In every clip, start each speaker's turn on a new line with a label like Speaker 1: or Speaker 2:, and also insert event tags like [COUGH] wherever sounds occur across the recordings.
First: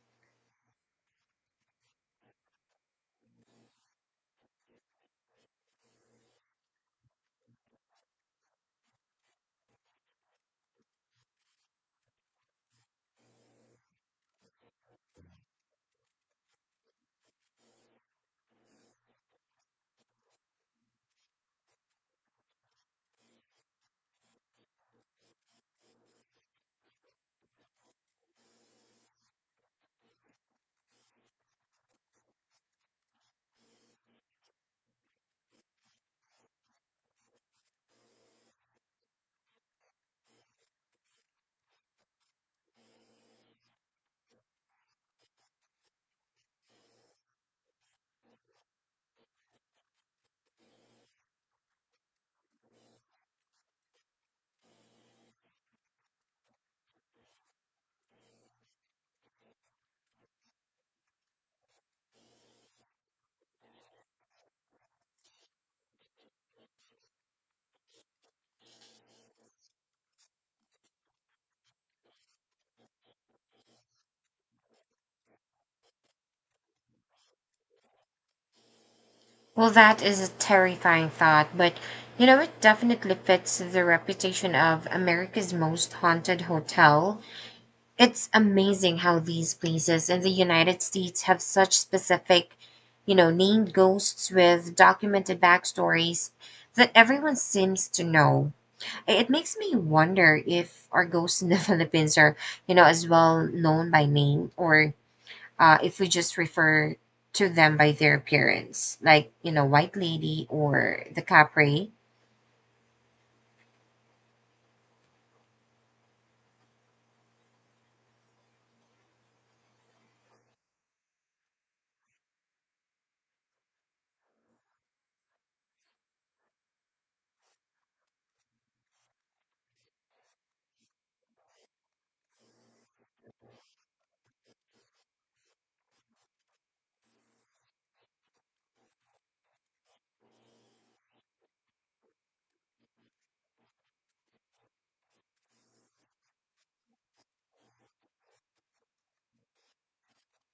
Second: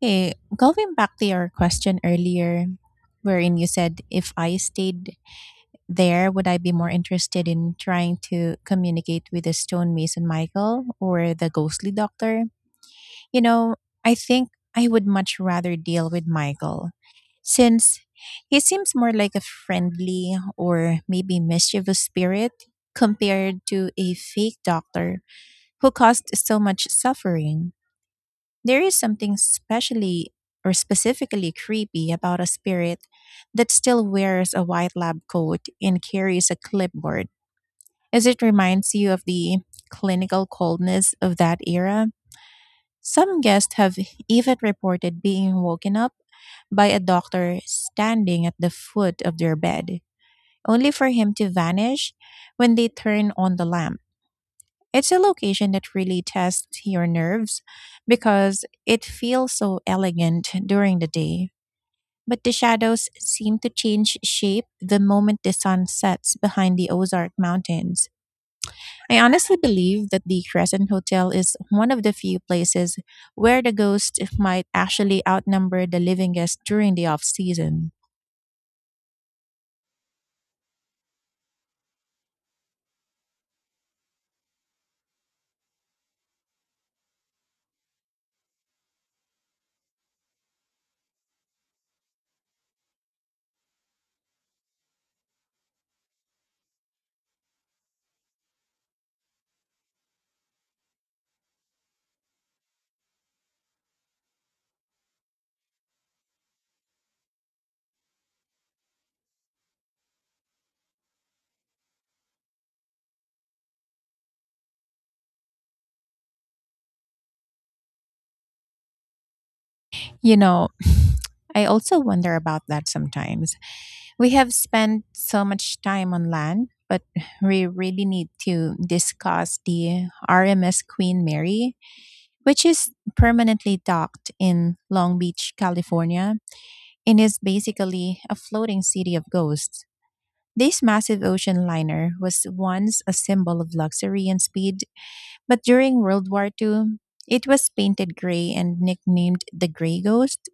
Speaker 1: Hey, going back to your question earlier, wherein you said if I stayed there, would I be more interested in trying to communicate with the stonemason Michael or the ghostly doctor? You know, I think I would much rather deal with Michael since he seems more like a friendly or maybe mischievous spirit compared to a fake doctor who caused so much suffering. There is something specially or specifically creepy about a spirit that still wears a white lab coat and carries a clipboard, as it reminds you of the clinical coldness of that era. Some guests have even reported being woken up by a doctor standing at the foot of their bed, only for him to vanish when they turn on the lamp. It's a location that really tests your nerves because it feels so elegant during the day, but the shadows seem to change shape the moment the sun sets behind the Ozark Mountains. I honestly believe that the Crescent Hotel is one of the few places where the ghosts might actually outnumber the living guests during the off season.
Speaker 2: Well, that is a terrifying thought, but it definitely fits the reputation of America's most haunted hotel. It's amazing how these places in the United States have such specific, named ghosts with documented backstories that everyone seems to know. It makes me wonder if our ghosts in the [LAUGHS] Philippines are, as well known by name or if we just refer to them by their appearance, like, White Lady or the Capri.
Speaker 1: You know, [LAUGHS] [SIGHS] I also wonder about that sometimes. We have spent so much time on land, but we really need to discuss the RMS Queen Mary, which is permanently docked in Long Beach, California, and is basically a floating city of ghosts. This massive ocean liner was once a symbol of luxury and speed, but during World War II, it was painted gray and nicknamed the Gray Ghost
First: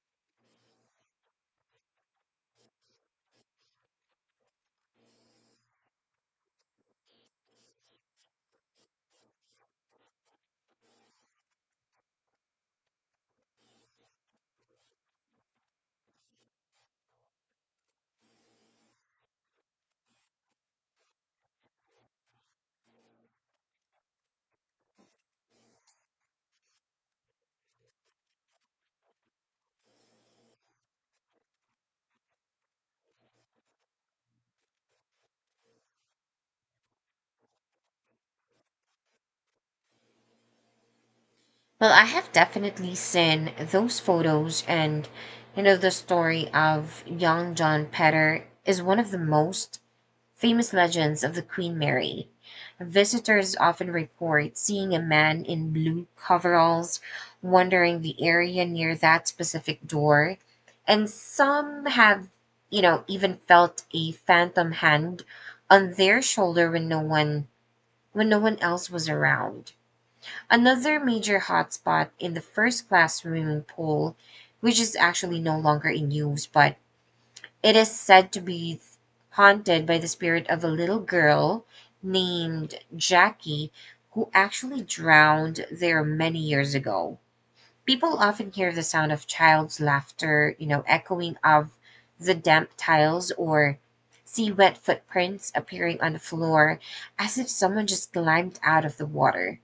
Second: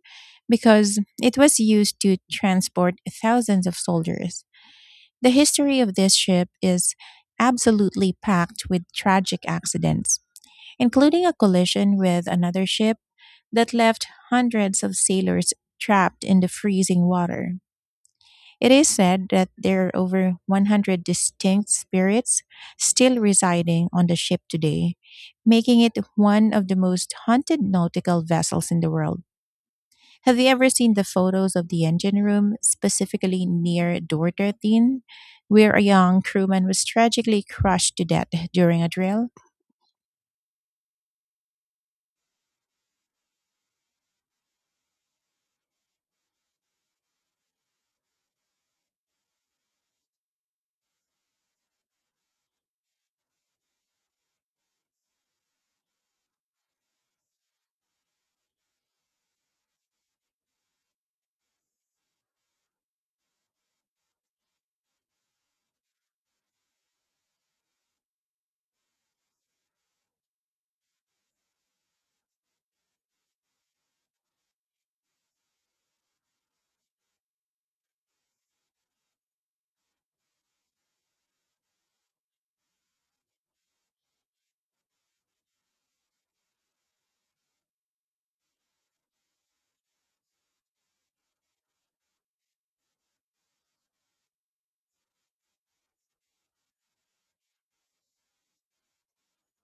Speaker 1: because it was used to transport thousands of soldiers. The history of this ship is absolutely packed with tragic accidents, including a collision with another ship that left hundreds of sailors trapped in the freezing water. It is said that there are over 100 distinct spirits still residing on the ship today, making it one of the most haunted nautical vessels in the world. Have you ever seen the photos of the engine room, specifically near door 13, where a young crewman was tragically crushed to death during a drill?
Speaker 2: Well, I have definitely seen those photos, and, the story of young John Petter is one of the most famous legends of the Queen Mary. Visitors often report seeing a man in blue coveralls wandering the area near that specific door, and some have, even felt a phantom hand on their shoulder when no one else was around. Another major hotspot in the first class swimming pool, which is actually no longer in use, but it is said to be haunted by the spirit of a little girl named Jackie who actually drowned there many years ago. People often hear the sound of child's laughter, echoing of the damp tiles or see wet footprints appearing on the floor as if someone just climbed out of the water.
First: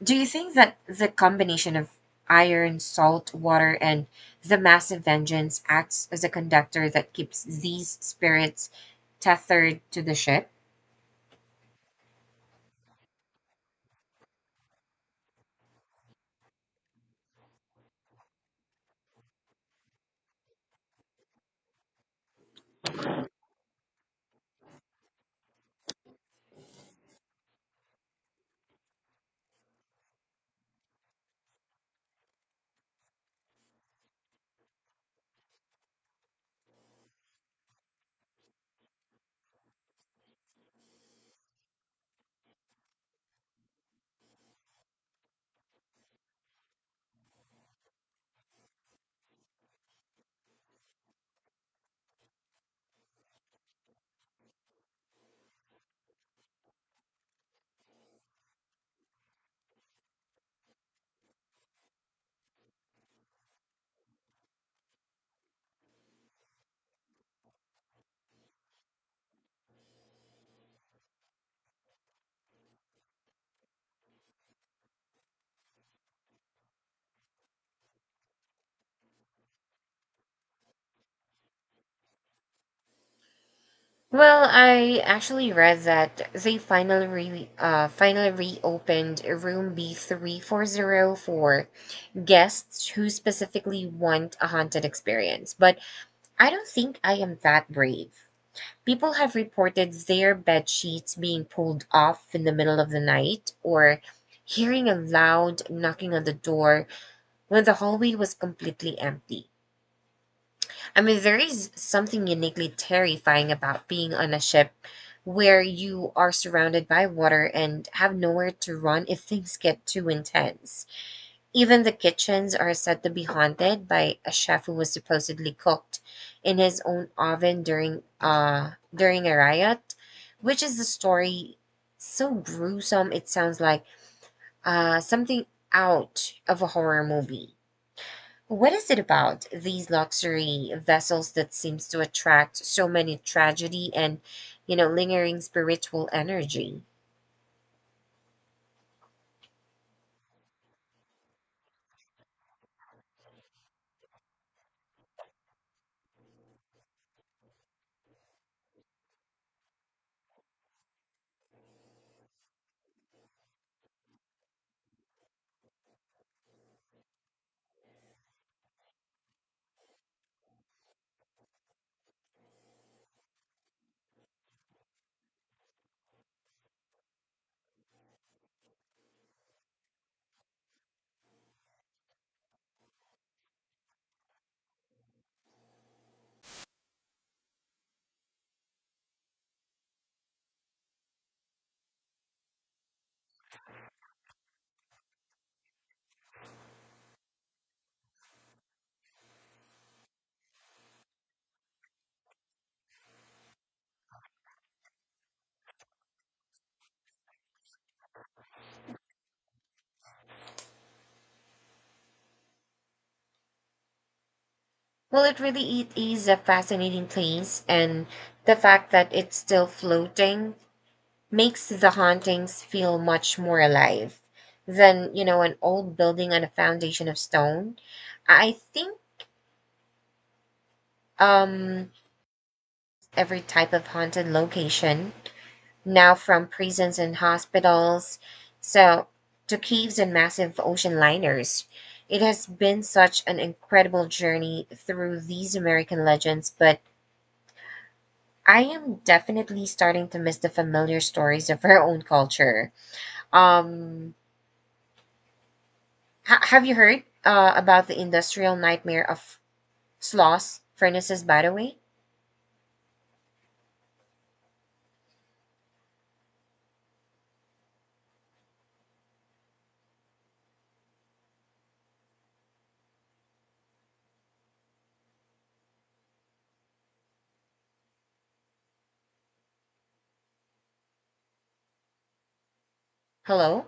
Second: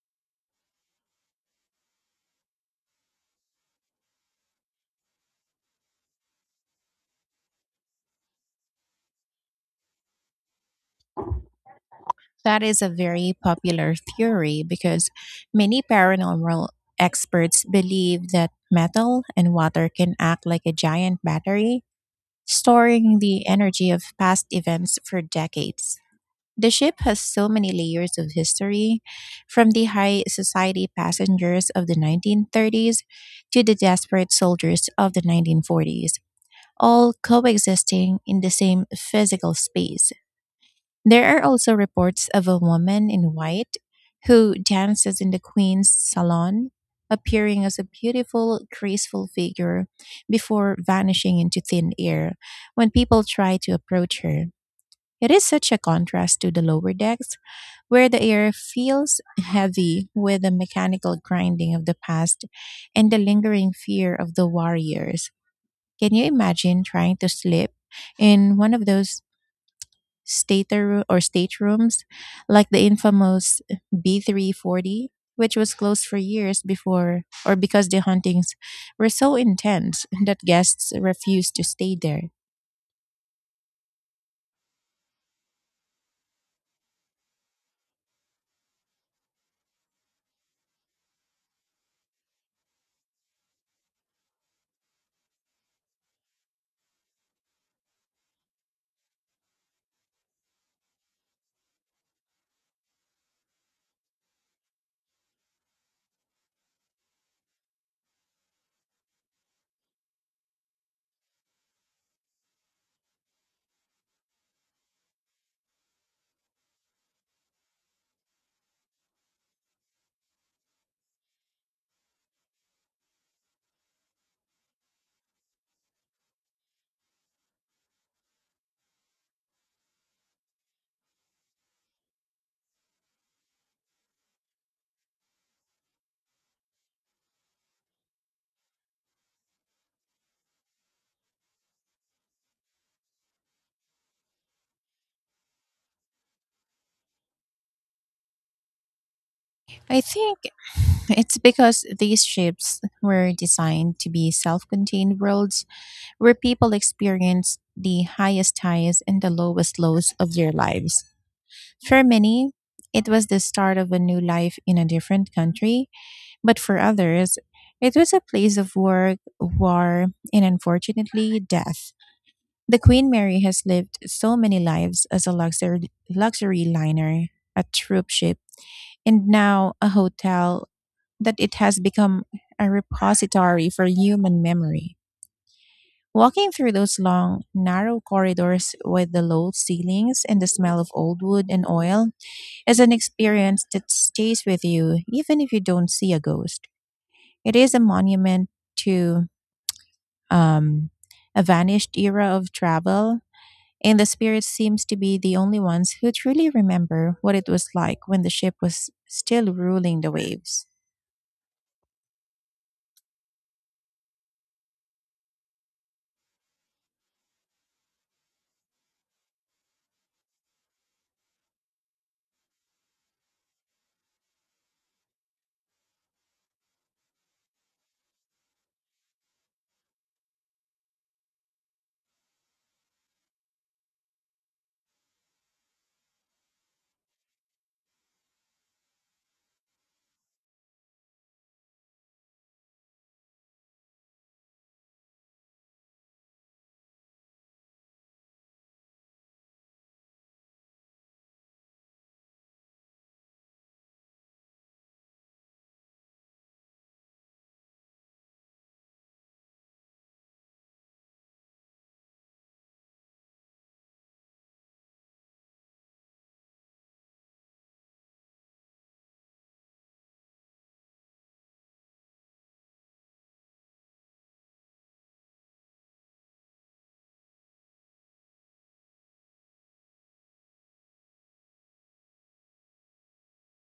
Speaker 2: Do you think that the combination of iron, salt water, and the massive vengeance acts as a conductor that keeps these spirits tethered to the ship?
Speaker 1: That is a very popular theory because many paranormal experts believe that metal and water can act like a giant battery, storing the energy of past events for decades. The ship has so many layers of history, from the high society passengers of the 1930s to the desperate soldiers of the 1940s, all coexisting in the same physical space. There are also reports of a woman in white who dances in the Queen's salon, appearing as a beautiful, graceful figure before vanishing into thin air when people try to approach her. It is such a contrast to the lower decks, where the air feels heavy with the mechanical grinding of the past and the lingering fear of the warriors. Can you imagine trying to sleep in one of those stater or staterooms like the infamous B340, which was closed for years before or because the hauntings were so intense that guests refused to stay there?
Speaker 2: Well, I actually read that they finally finally reopened room b 340 for guests who specifically want a haunted experience, but I don't think I am that brave. People have reported their bed sheets being pulled off in the middle of the night, or hearing a loud knocking on the door when the hallway was completely empty. I mean, there is something uniquely terrifying about being on a ship where you are surrounded by water and have nowhere to run if things get too intense. Even the kitchens are said to be haunted by a chef who was supposedly cooked in his own oven during a riot, which is the story so gruesome it sounds like something out of a horror movie. What is it about these luxury vessels that seems to attract so many tragedy and lingering spiritual energy?
Speaker 1: I think it's because these ships were designed to be self contained worlds where people experience the highest highs and the lowest lows of their lives. For many, it was the start of a new life in a different country, but for others, it was a place of work, war, and unfortunately, death. The Queen Mary has lived so many lives as a luxury, luxury liner, a troop ship, and now a hotel that it has become a repository for human memory. Walking through those long, narrow corridors with the low ceilings and the smell of old wood and oil is an experience that stays with you even if you don't see a ghost. It is a monument to um, a vanished era of travel, and the spirits seems to be the only ones who truly remember what it was like when the ship was still ruling the waves.
Speaker 2: Well, it is a fascinating place, and the fact that it's still floating makes the hauntings feel much more alive than, an old building on a foundation of stone. I think um, every type of haunted location, now from prisons and hospitals, so to caves and massive ocean liners, it has been such an incredible journey through these American legends, but I am definitely starting to miss the familiar stories of her own culture. Um, have you heard about the industrial nightmare of Sloss furnaces, by the way? Hello?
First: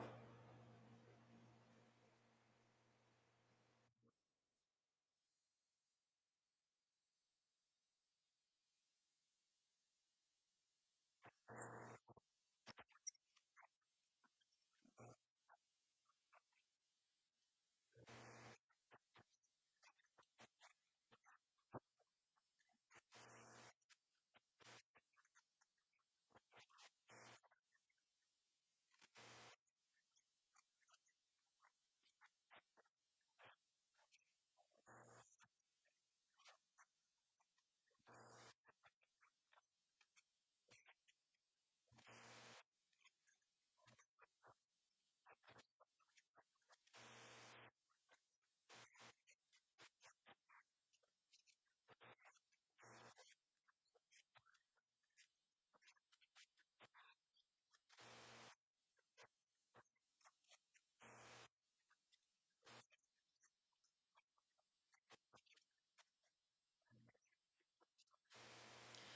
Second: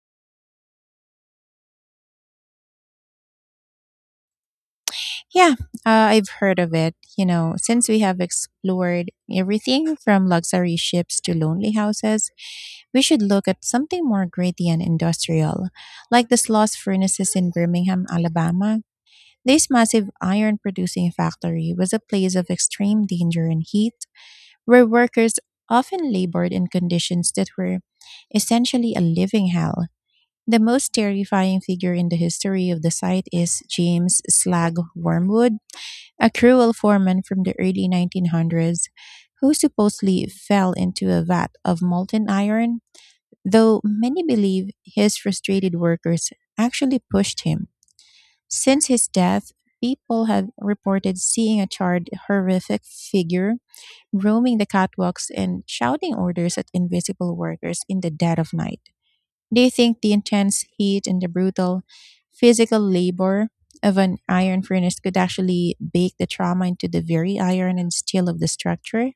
Speaker 1: Yeah, I've heard of it. You know, since we have explored everything from luxury ships to lonely houses, we should look at something more gritty and industrial, like the Sloss furnaces in Birmingham, Alabama. This massive iron producing factory was a place of extreme danger and heat, where workers often labored in conditions that were essentially a living hell. The most terrifying figure in the history of the site is James Slag Wormwood, a cruel foreman from the early 1900s who supposedly fell into a vat of molten iron, though many believe his frustrated workers actually pushed him. Since his death, people have reported seeing a charred, horrific figure roaming the catwalks and shouting orders at invisible workers in the dead of night. Do you think the intense heat and the brutal physical labor of an iron furnace could actually bake the trauma into the very iron and steel of the structure?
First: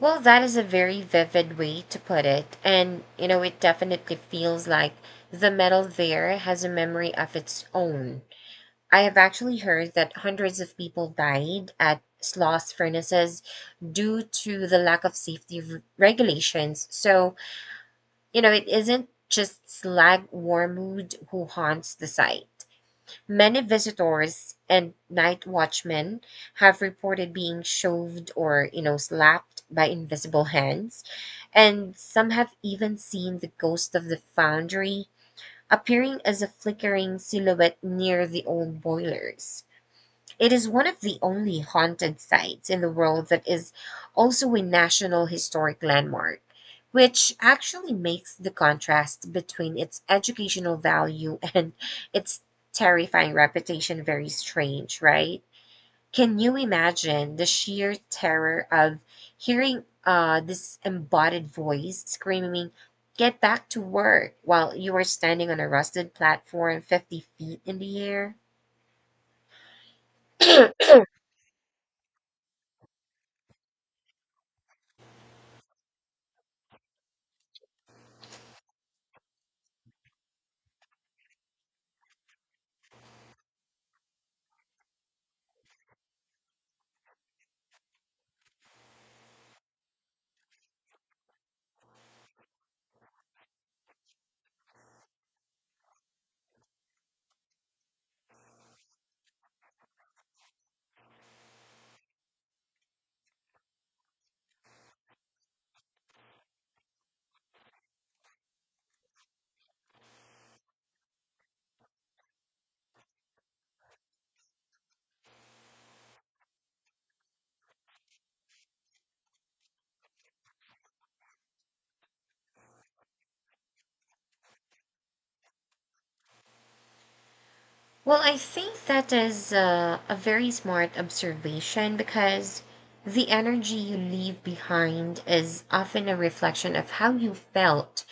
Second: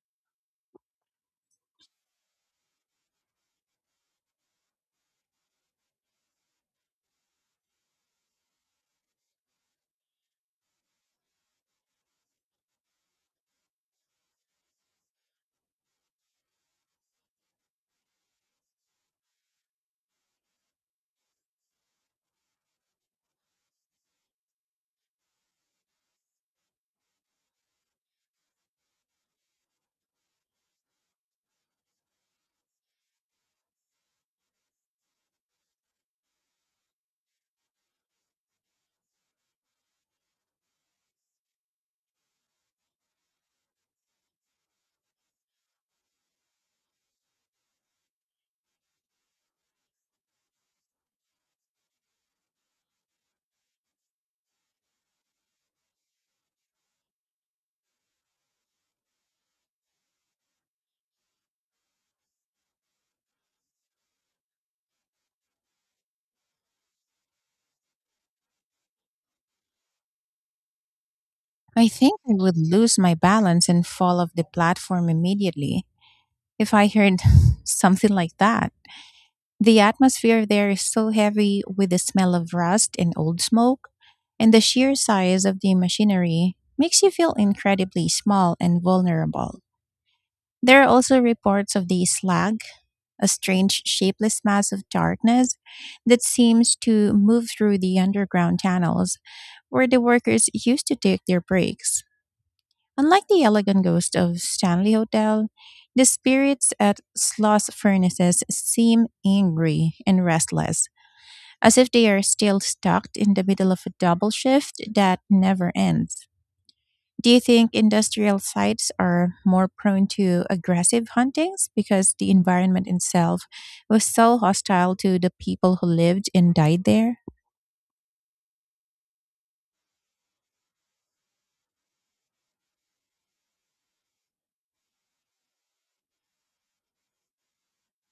Speaker 2: Well, that is a very vivid way to put it. And, it definitely feels like the metal there has a memory of its own. I have actually heard that hundreds of people died at Sloss furnaces due to the lack of safety regulations. So, it isn't just Slag Warmood who haunts the site. Many visitors and night watchmen have reported being shoved or, slapped by invisible hands, and some have even seen the ghost of the foundry appearing as a flickering silhouette near the old boilers. It is one of the only haunted sites in the world that is also a National Historic Landmark, which actually makes the contrast between its educational value [LAUGHS] and its terrifying reputation very strange, right? Can you imagine the sheer terror of hearing this embodied voice screaming, "Get back to work," while you are standing on a rusted platform 50 feet in the air? [CLEARS THROAT]
Speaker 1: I think I would lose my balance and fall off the platform immediately if I heard [LAUGHS] something like that. The atmosphere there is so heavy with the smell of rust and old smoke, and the sheer size of the machinery makes you feel incredibly small and vulnerable. There are also reports of the slag, a strange, shapeless mass of darkness that seems to move through the underground tunnels where the workers used to take their breaks. Unlike the elegant ghost of Stanley Hotel, the spirits at Sloss Furnaces seem angry and restless, as if they are still stuck in the middle of a double shift that never ends. Do you think industrial sites are more prone to aggressive huntings because the environment itself was so hostile to the people who lived and died there?
Speaker 2: Well, I think that is a very smart observation because the energy you leave behind is often a reflection of how you felt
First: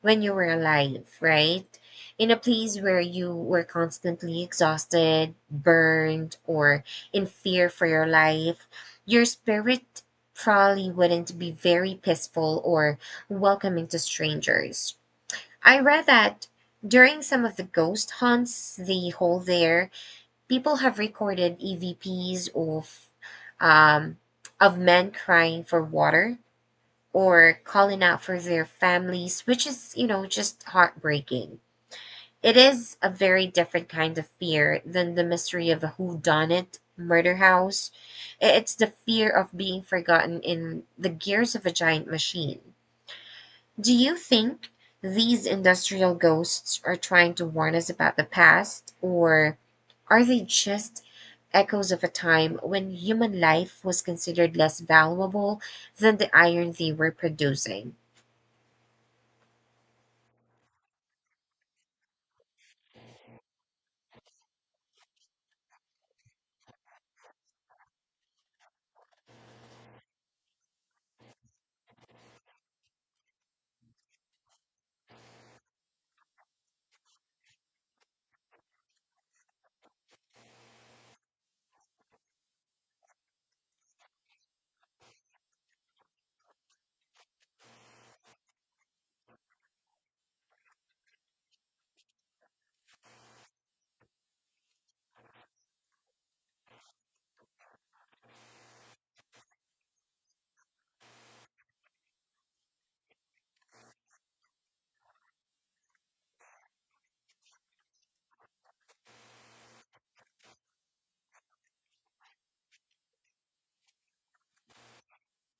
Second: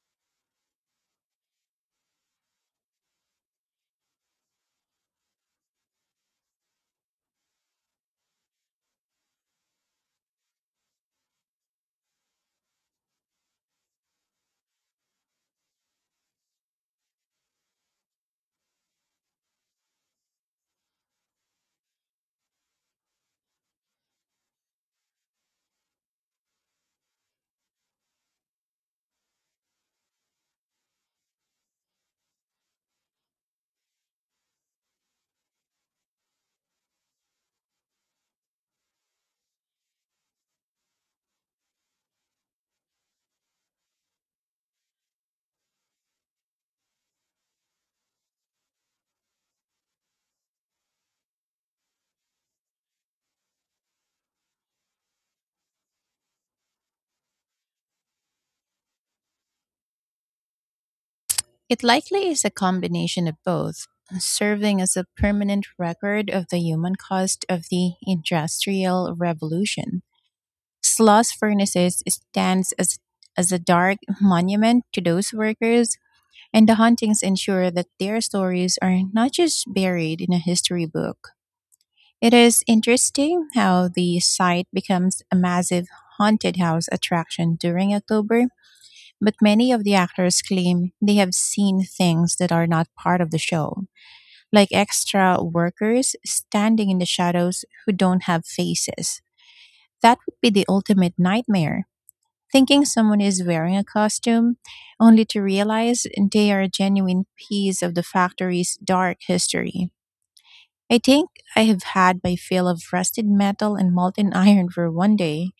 Speaker 2: when you were alive, right? In a place where you were constantly exhausted, burned, or in fear for your life, your spirit probably wouldn't be very peaceful or welcoming to strangers. I read that during some of the ghost hunts they hold there, people have recorded EVPs um, of men crying for water or calling out for their families, which is, just heartbreaking. It is a very different kind of fear than the mystery of a whodunit murder house. It's the fear of being forgotten in the gears of a giant machine. Do you think these industrial ghosts are trying to warn us about the past, or are they just echoes of a time when human life was considered less valuable than the iron they were producing?
Speaker 1: It likely is a combination of both, serving as a permanent record of the human cost of the Industrial Revolution. Sloss Furnaces stands as a dark monument to those workers, and the hauntings ensure that their stories are not just buried in a history book. It is interesting how the site becomes a massive haunted house attraction during October, but many of the actors claim they have seen things that are not part of the show, like extra workers standing in the shadows who don't have faces. That would be the ultimate nightmare. Thinking someone is wearing a costume, only to realize they are a genuine piece of the factory's dark history. I think I have had my fill of rusted metal and molten iron for one day,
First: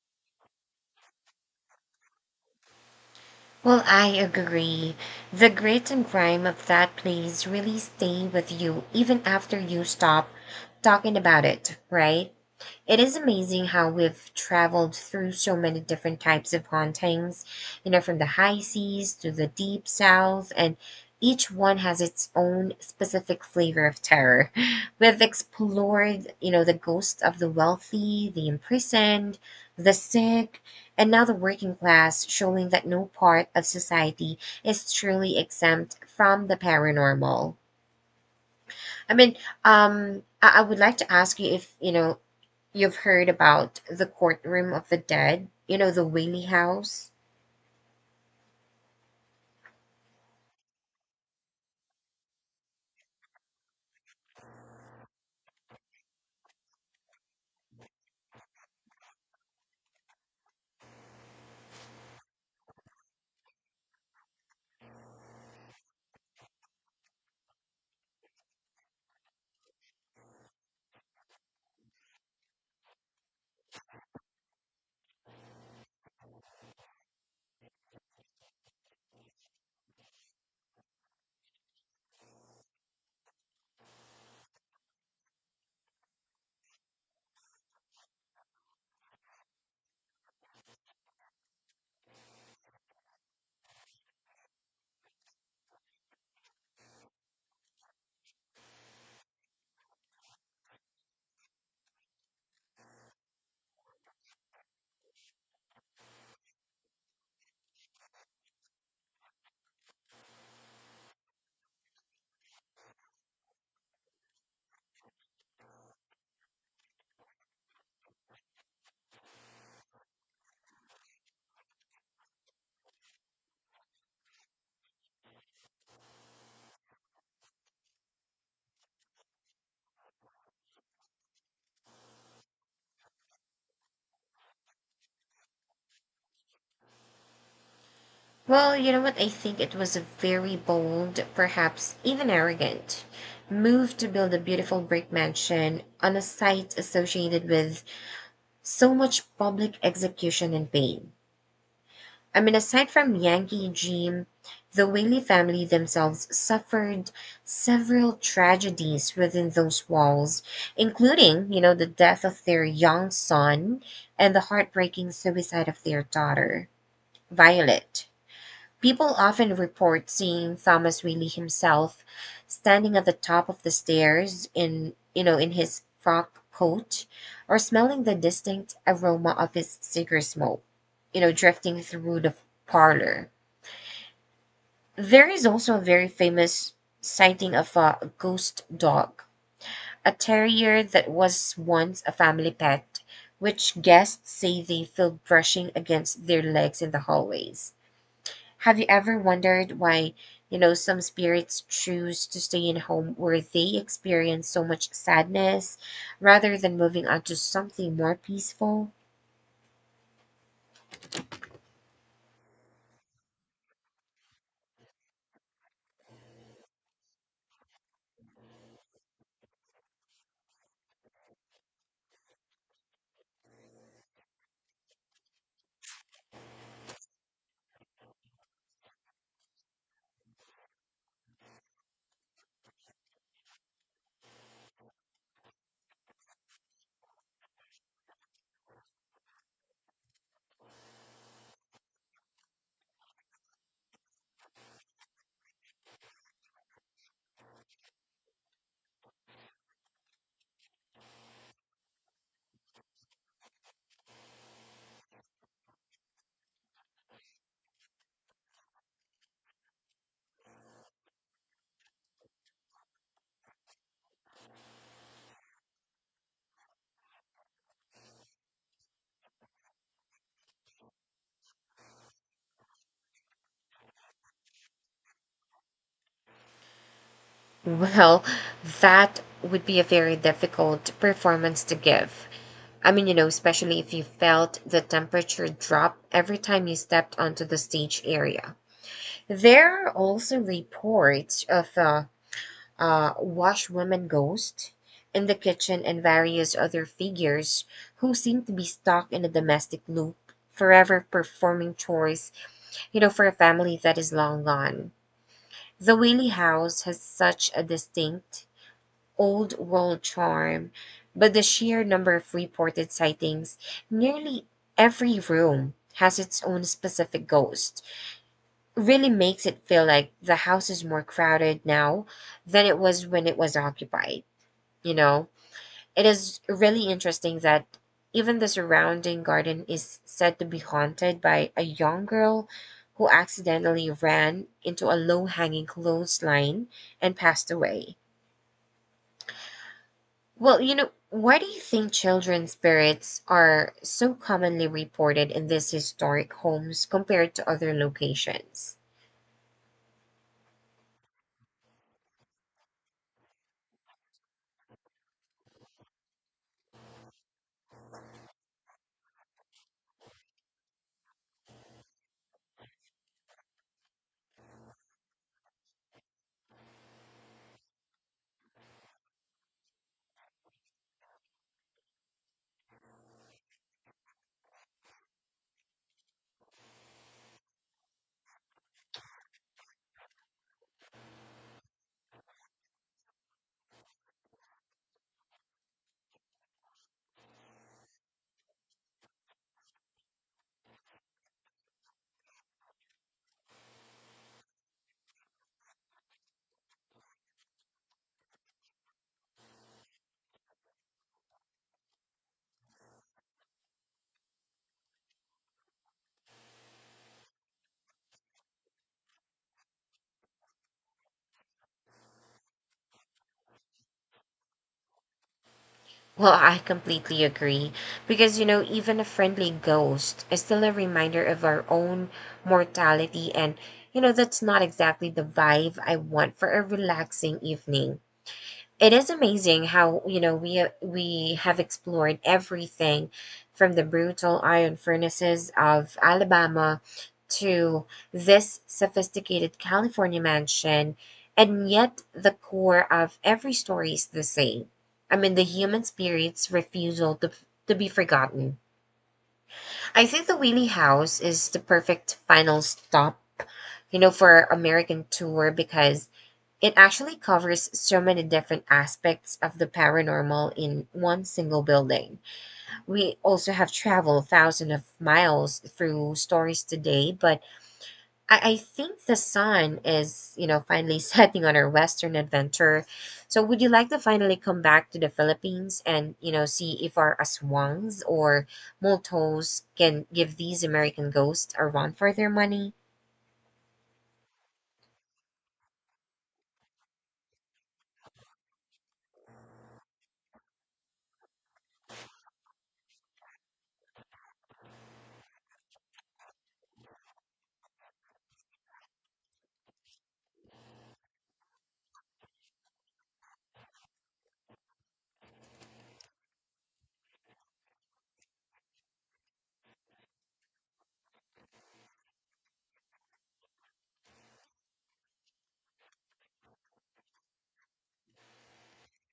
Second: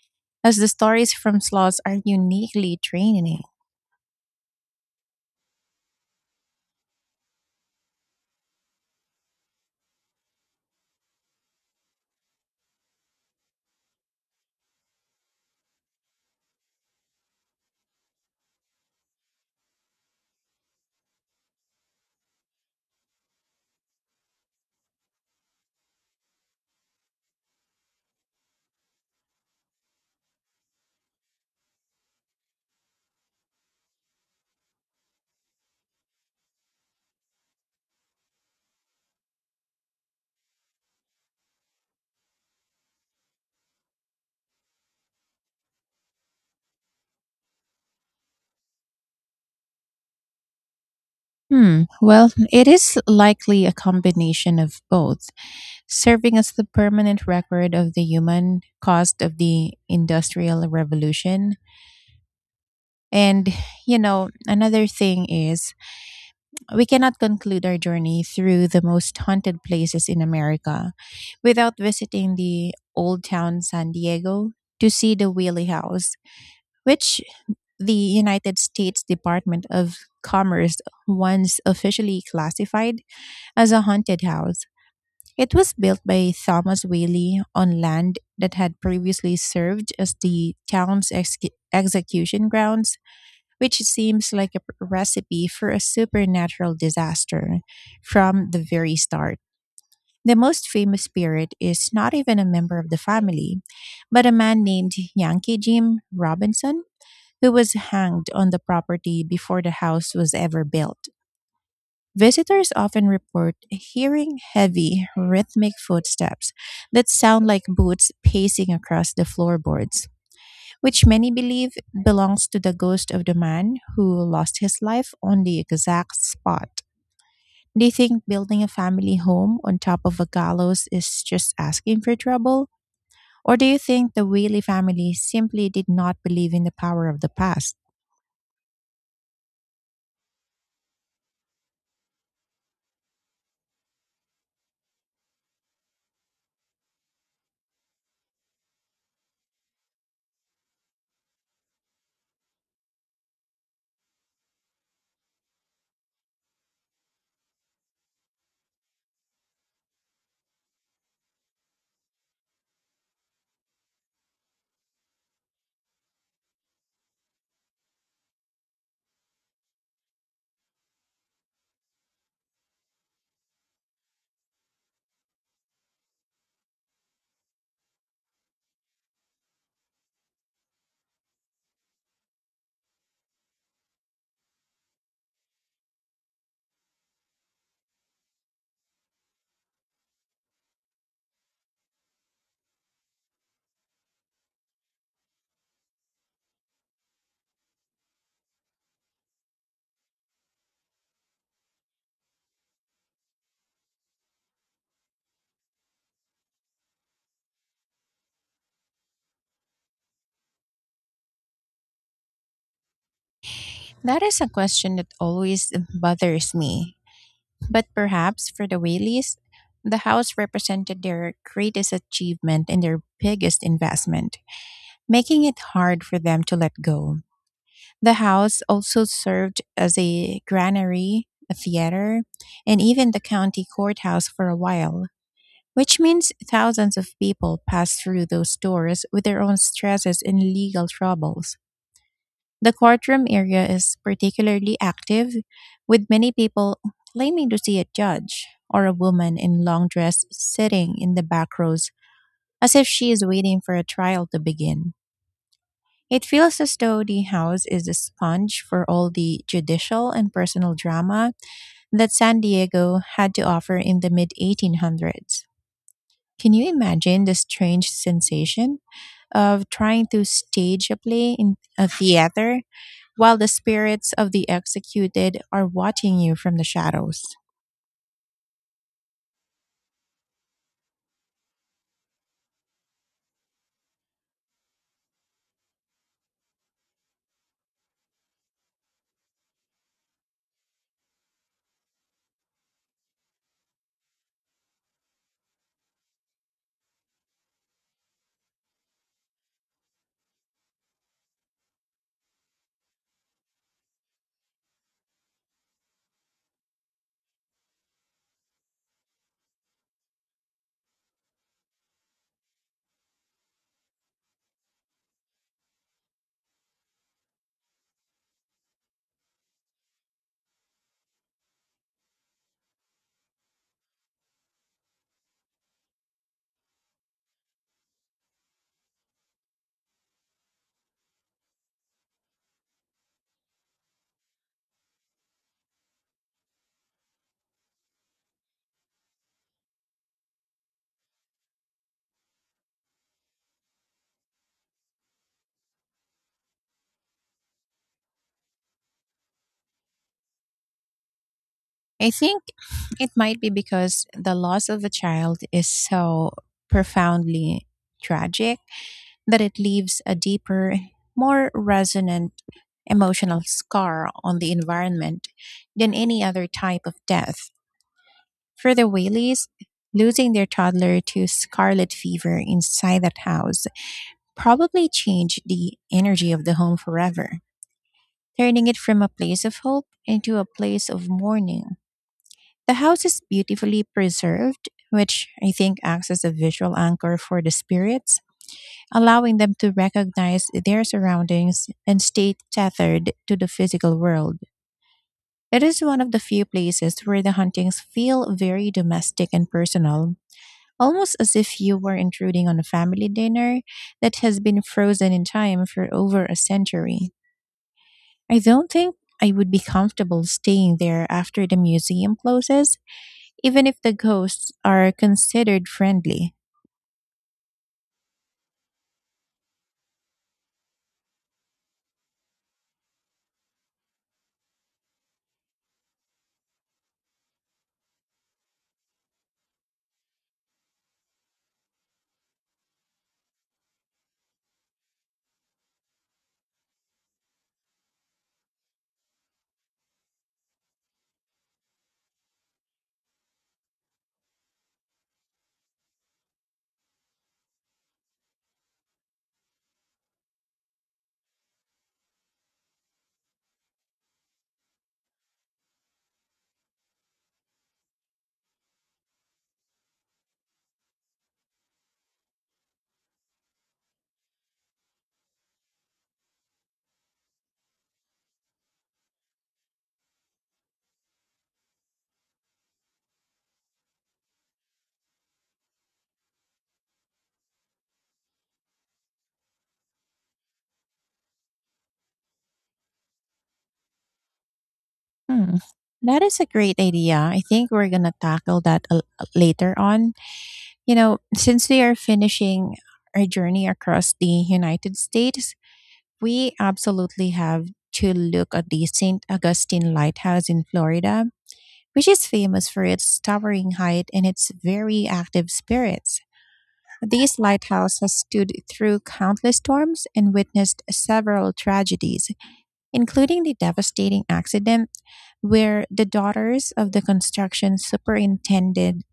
Speaker 1: as the stories from Sloths are uniquely draining.
Speaker 2: Well, I agree. The grit and grime of that place really stay with you even after you stop talking about it, right? It is amazing how we've traveled through so many different types of hauntings, from the high seas to the Deep South, and each one has its own specific flavor of terror. [LAUGHS] We've explored, the ghosts of the wealthy, the imprisoned, the sick, and now the working class, showing that no part of society is truly exempt from the paranormal. I mean, I would like to ask you if, you've heard about the courtroom of the dead, the Whaley House.
Speaker 1: Hmm. Well, it is likely a combination of both, serving as the permanent record of the human cost of the Industrial Revolution. And, you know, another thing is, we cannot conclude our journey through the most haunted places in America without visiting the Old Town San Diego to see the Wheelie House, which the United States Department of Commerce once officially classified as a haunted house. It was built by Thomas Whaley on land that had previously served as the town's execution grounds, which seems like a recipe for a supernatural disaster from the very start. The most famous spirit is not even a member of the family, but a man named Yankee Jim Robinson, who was hanged on the property before the house was ever built. Visitors often report hearing heavy, rhythmic footsteps that sound like boots pacing across the floorboards, which many believe belongs to the ghost of the man who lost his life on the exact spot. They think building a family home on top of a gallows is just asking for trouble? Or do you think the Whaley family simply did not believe in the power of the past?
Speaker 2: Well, you know what? I think it was a very bold, perhaps even arrogant, move to build a beautiful brick mansion on a site associated with so much public execution and pain. I mean, aside from Yankee Jim, the Whaley family themselves suffered several tragedies within those walls, including, the death of their young son and the heartbreaking suicide of their daughter, Violet. People often report seeing Thomas Reilly himself standing at the top of the stairs in his frock coat or smelling the distinct aroma of his cigar smoke, drifting through the parlor. There is also a very famous sighting of a ghost dog, a terrier that was once a family pet, which guests say they feel brushing against their legs in the hallways. Have you ever wondered why, some spirits choose to stay in home where they experience so much sadness rather than moving on to something more peaceful? [LAUGHS]
Speaker 1: That is a question that always bothers me. But perhaps for the Whaleys, the house represented their greatest achievement and their biggest investment, making it hard for them to let go. The house also served as a granary, a theater, and even the county courthouse for a while, which means thousands of people passed through those doors with their own stresses and legal troubles. The courtroom area is particularly active, with many people claiming to see a judge or a woman in long dress sitting in the back rows as if she is waiting for a trial to begin. It feels as though the house is a sponge for all the judicial and personal drama that San Diego had to offer in the mid 1800s. Can you imagine the strange sensation of trying to stage a play in a theater while the spirits of the executed are watching you from the shadows?
Speaker 2: Well, that would be a very difficult performance to give. I mean, especially if you felt the temperature drop every time you stepped onto the stage area. There are also reports of washwoman ghost in the kitchen, and various other figures who seem to be stuck in a domestic loop, forever performing chores, for a family that is long gone. The Whaley House has such a distinct old world charm, but the sheer number of reported sightings, nearly every room has its own specific ghost, really makes it feel like the house is more crowded now than it was when it was occupied you know it is really interesting that even the surrounding garden is said to be haunted by a young girl who accidentally ran into a low-hanging clothesline and passed away. Well, why do you think children's spirits are so commonly reported in these historic homes compared to other locations?
Speaker 1: I think it might be because the loss of a child is so profoundly tragic, but it leaves a deeper, more resonant emotional scar on the environment than any other type of death. For the Whaleys, losing their toddler to scarlet fever inside that house probably changed the energy of the home forever, turning it from a place of hope into a place of mourning. The house is beautifully preserved, which I think acts as a visual anchor for the spirits, allowing them to recognize their surroundings and stay tethered to the physical world. It is one of the few places where the hauntings feel very domestic and personal, almost as if you were intruding on a family dinner that has been frozen in time for over a century. I don't think I would be comfortable staying there after the museum closes, even if the ghosts are considered
Speaker 2: Well,
Speaker 1: friendly.
Speaker 2: I completely agree. Because, even a friendly ghost is still a reminder of our own mortality. And, that's not exactly the vibe I want for a relaxing evening. It is amazing how, we have explored everything from the brutal iron furnaces of Alabama to this sophisticated California mansion, and yet the core of every story is the same. I mean, the human spirit's refusal to be forgotten. I think the Wheelie House is the perfect final stop, for American tour because it actually covers so many different aspects of the paranormal in one single building. We also have traveled thousands of miles through stories today, but I think the sun is, finally [LAUGHS] setting on our Western adventure. So would you like to finally come back to the Philippines and, see if our aswangs or multos can give these American ghosts a run for their money?
Speaker 1: Hmm, that is a great idea. I think we're gonna tackle that later on. You know, since we are finishing our journey across the United States, we absolutely have to look at the St. Augustine Lighthouse in Florida, which is famous for its towering height and its very active spirits. This lighthouse has stood through countless storms and witnessed several tragedies, including the devastating accident where the daughters of the construction superintendent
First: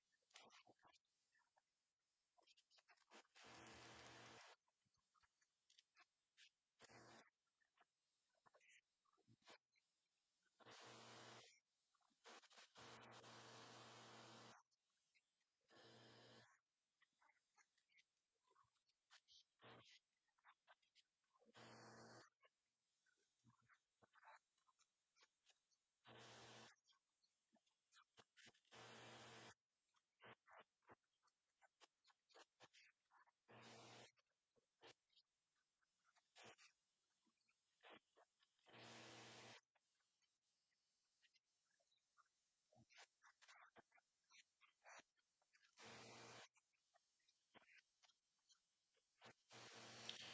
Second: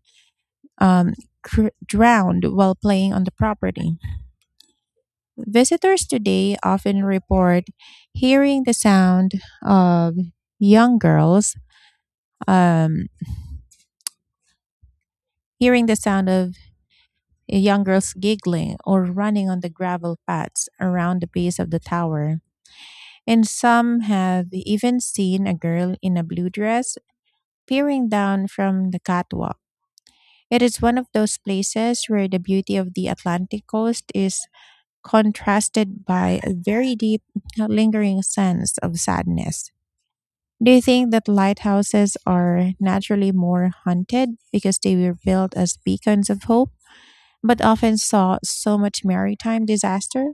Speaker 1: um, drowned while playing on the property. Visitors today often report hearing the sound of young girls, um, hearing the sound of young girls giggling or running on the gravel paths around the base of the tower. And some have even seen a girl in a blue dress peering down from the catwalk. It is one of those places where the beauty of the Atlantic coast is contrasted by a very deep, lingering sense of sadness. Do you think that lighthouses are naturally more haunted because they were built as beacons of hope, but often saw so much maritime disaster?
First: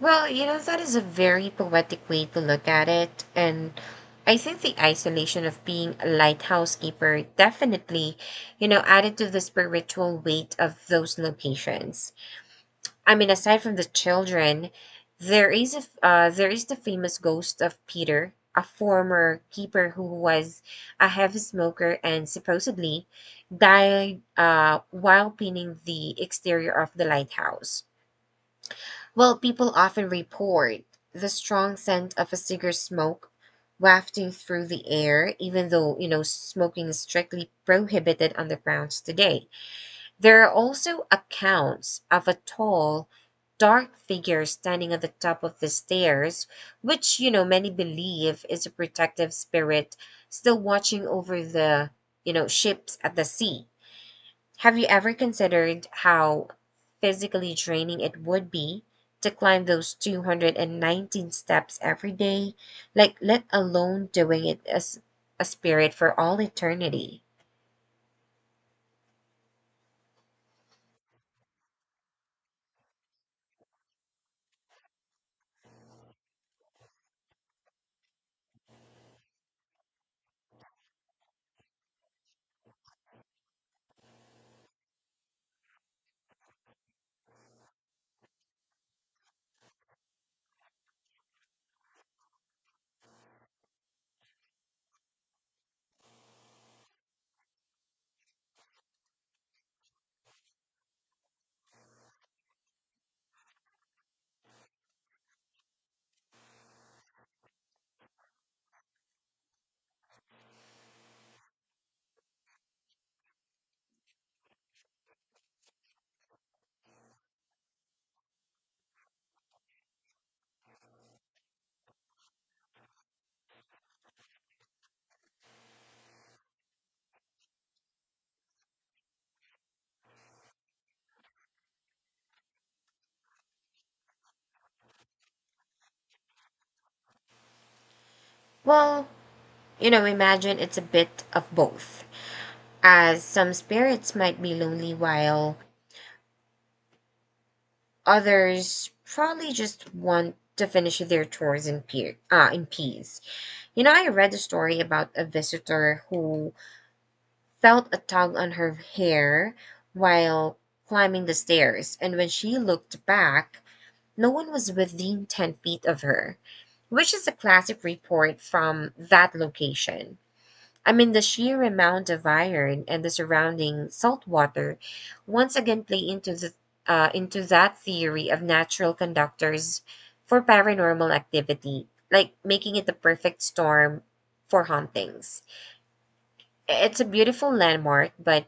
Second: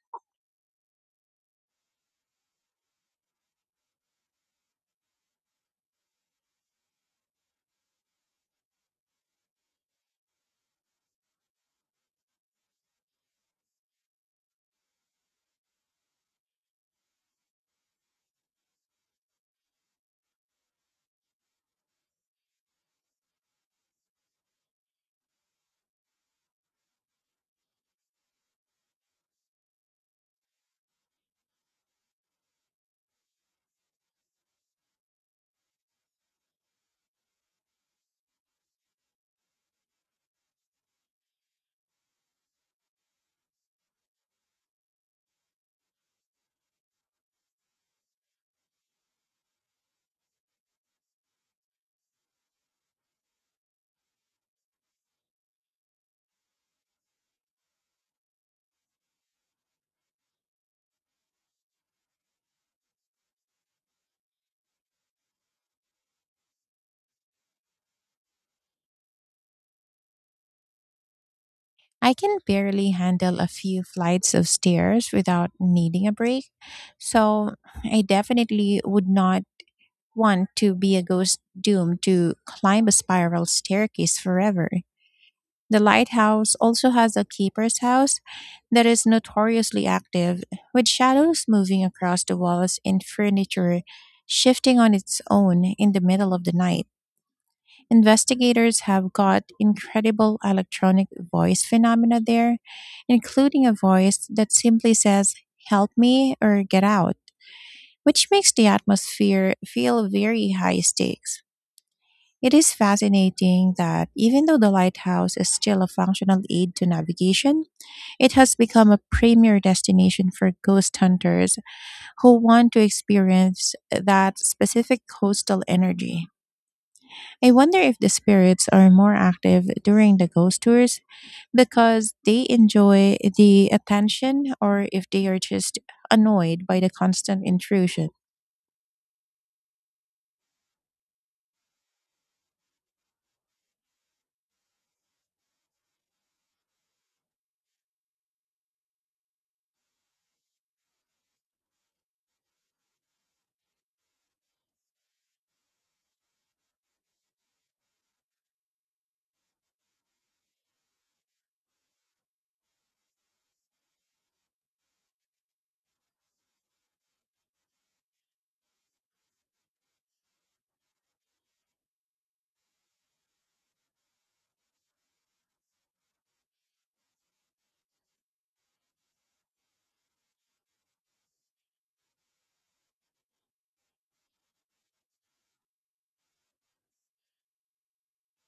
Speaker 2: Well, that is a very poetic way to look at it. And I think the isolation of being a lighthouse keeper definitely, added to the spiritual weight of those locations. I mean, aside from the children, there is there is the famous ghost of Peter, a former keeper who was a heavy smoker and supposedly died while painting the exterior of the lighthouse. Well, people often report the strong scent of a cigarette smoke wafting through the air, even though, smoking is strictly prohibited on the grounds today. There are also accounts of a tall, dark figure standing at the top of the stairs, which, many believe is a protective spirit still watching over the ships at the sea. Have you ever considered how physically draining it would be to climb those 219 steps every day, like let alone doing it as a spirit for all eternity?
Speaker 1: I can barely handle a few flights of stairs without needing a break, so I definitely would not want to be a ghost doomed to climb a spiral staircase forever. The lighthouse also has a keeper's house that is notoriously active, with shadows moving across the walls and furniture shifting on its own in the middle of the night. Investigators have got incredible electronic voice phenomena there, including a voice that simply says, "Help me" or "Get out," which makes the atmosphere feel very high stakes. It is fascinating that even though the lighthouse is still a functional aid to navigation, it has become a premier destination for ghost hunters who want to experience that specific coastal energy. I wonder if the spirits are more active during the ghost tours because they enjoy the attention or if they are just annoyed by the constant intrusion.
Speaker 2: Well, imagine it's a bit of both, as some spirits might be lonely while others probably just want to finish their chores in peace. I read a story about a visitor who felt a tug on her hair while climbing the stairs, and when she looked back, no one was within 10 feet of her, which is a classic report from that location. I mean, the sheer amount of iron and the surrounding salt water once again play into that theory of natural conductors for paranormal activity, like making it the perfect storm for hauntings. It's a beautiful landmark, but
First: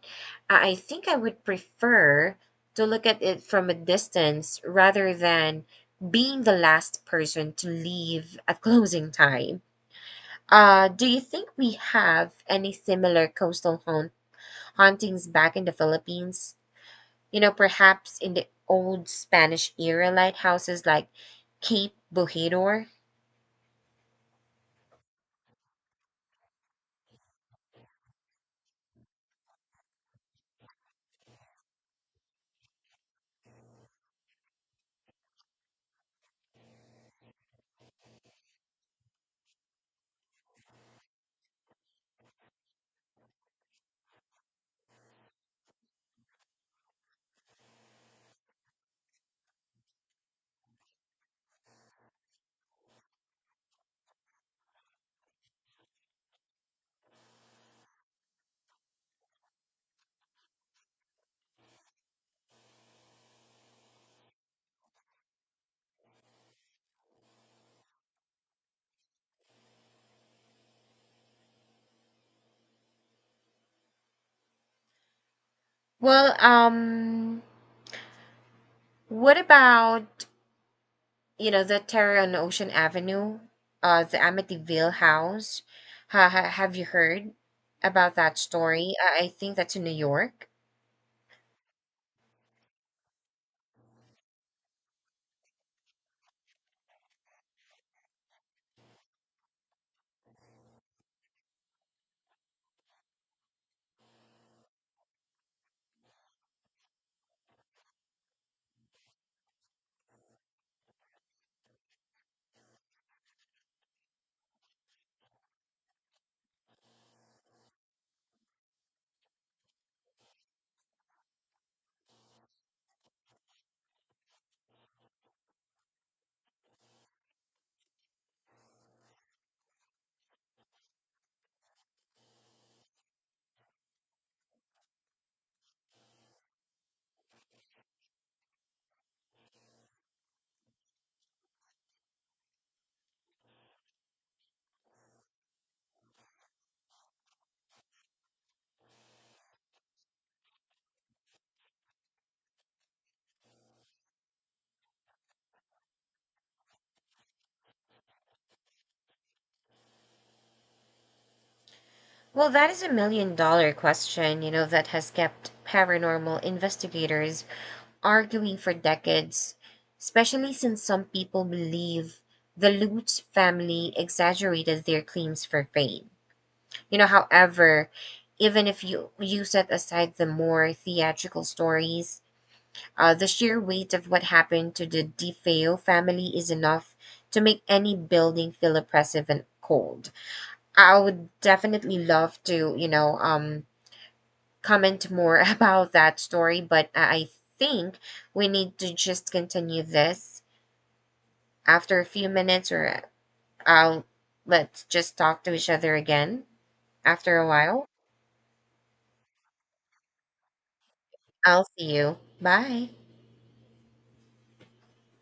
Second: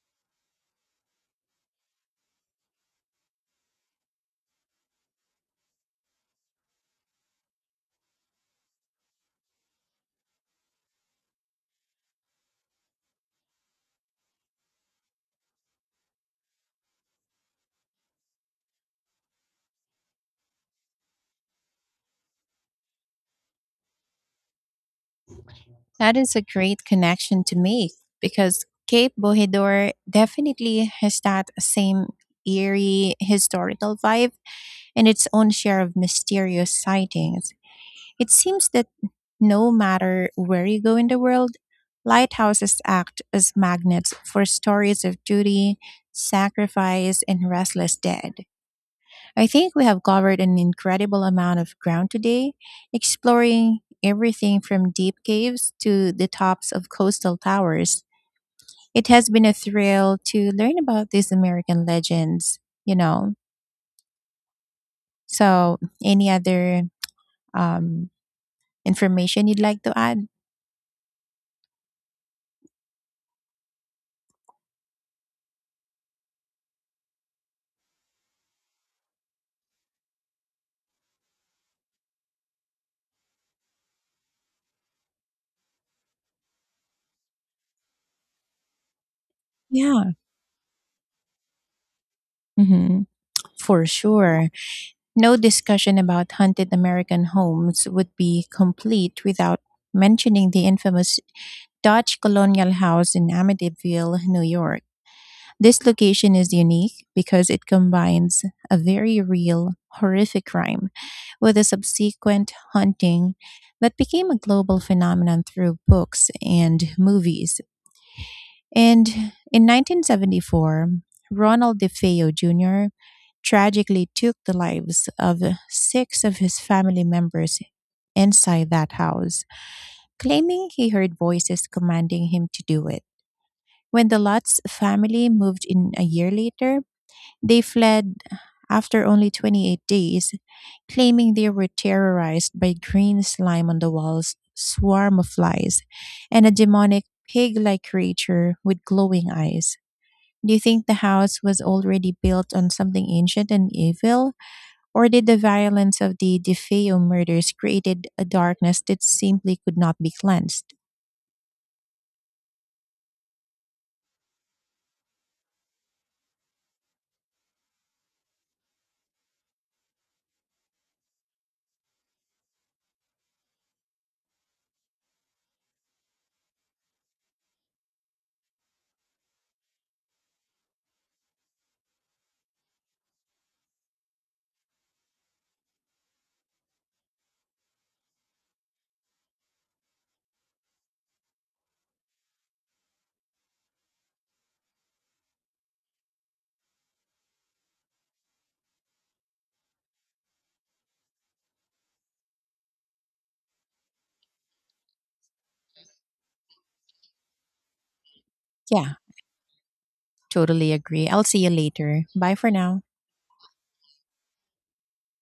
Speaker 2: I think I would prefer to look at it from a distance rather than being the last person to leave at [LAUGHS] closing time. Do you think we have any similar coastal hauntings back in the Philippines? Perhaps in the old Spanish era lighthouses like Cape Bojador?
Speaker 1: That is a great connection to make because Cape Bojador definitely has that same eerie historical vibe and its own share of mysterious sightings. It seems that no matter where you go in the world, lighthouses act as magnets for stories of duty, sacrifice, and restless dead. I think we have covered an incredible amount of ground today, exploring everything from deep caves to the tops of coastal towers. It has been a thrill to learn about these American legends, you know. So, any other um, information you'd like to add?
Speaker 2: Well, what about the terror on Ocean Avenue, the Amityville house. Have you heard about that story? I think that's in New
Speaker 1: Yeah,
Speaker 2: York.
Speaker 1: hmm, for sure. No discussion about haunted American homes would be complete without mentioning the infamous Dutch colonial house in Amityville, New York. This location is unique because it combines a very real, horrific crime with a subsequent haunting that became a global phenomenon through books and movies. And in 1974, Ronald DeFeo Jr. tragically took the lives of 6 of his family members inside that house, claiming he heard voices commanding him to do it. When the Lutz family moved in a year later, they fled after only 28 days, claiming they were terrorized by green slime on the walls, swarm of flies, and a demonic pig like creature with glowing eyes. Do you think the house was already built on something ancient and evil, or did the violence of the DeFeo murders created a darkness that simply could not be cleansed?
Speaker 2: Well, that is a million dollar question, that has kept paranormal investigators arguing for decades, especially since some people believe the Lutz family exaggerated their claims for fame. However, even if you set aside the more theatrical stories, the sheer weight of what happened to the DeFeo family is enough to make any building feel oppressive and cold. I would definitely love to, comment more [LAUGHS] about that story, but I think we need to just continue this after a few minutes, or I'll let's just talk to each other again after a while.
Speaker 1: Yeah, totally agree. I'll see you
Speaker 2: I'll see
Speaker 1: later.
Speaker 2: you.
Speaker 1: Bye for now.
Speaker 2: Bye.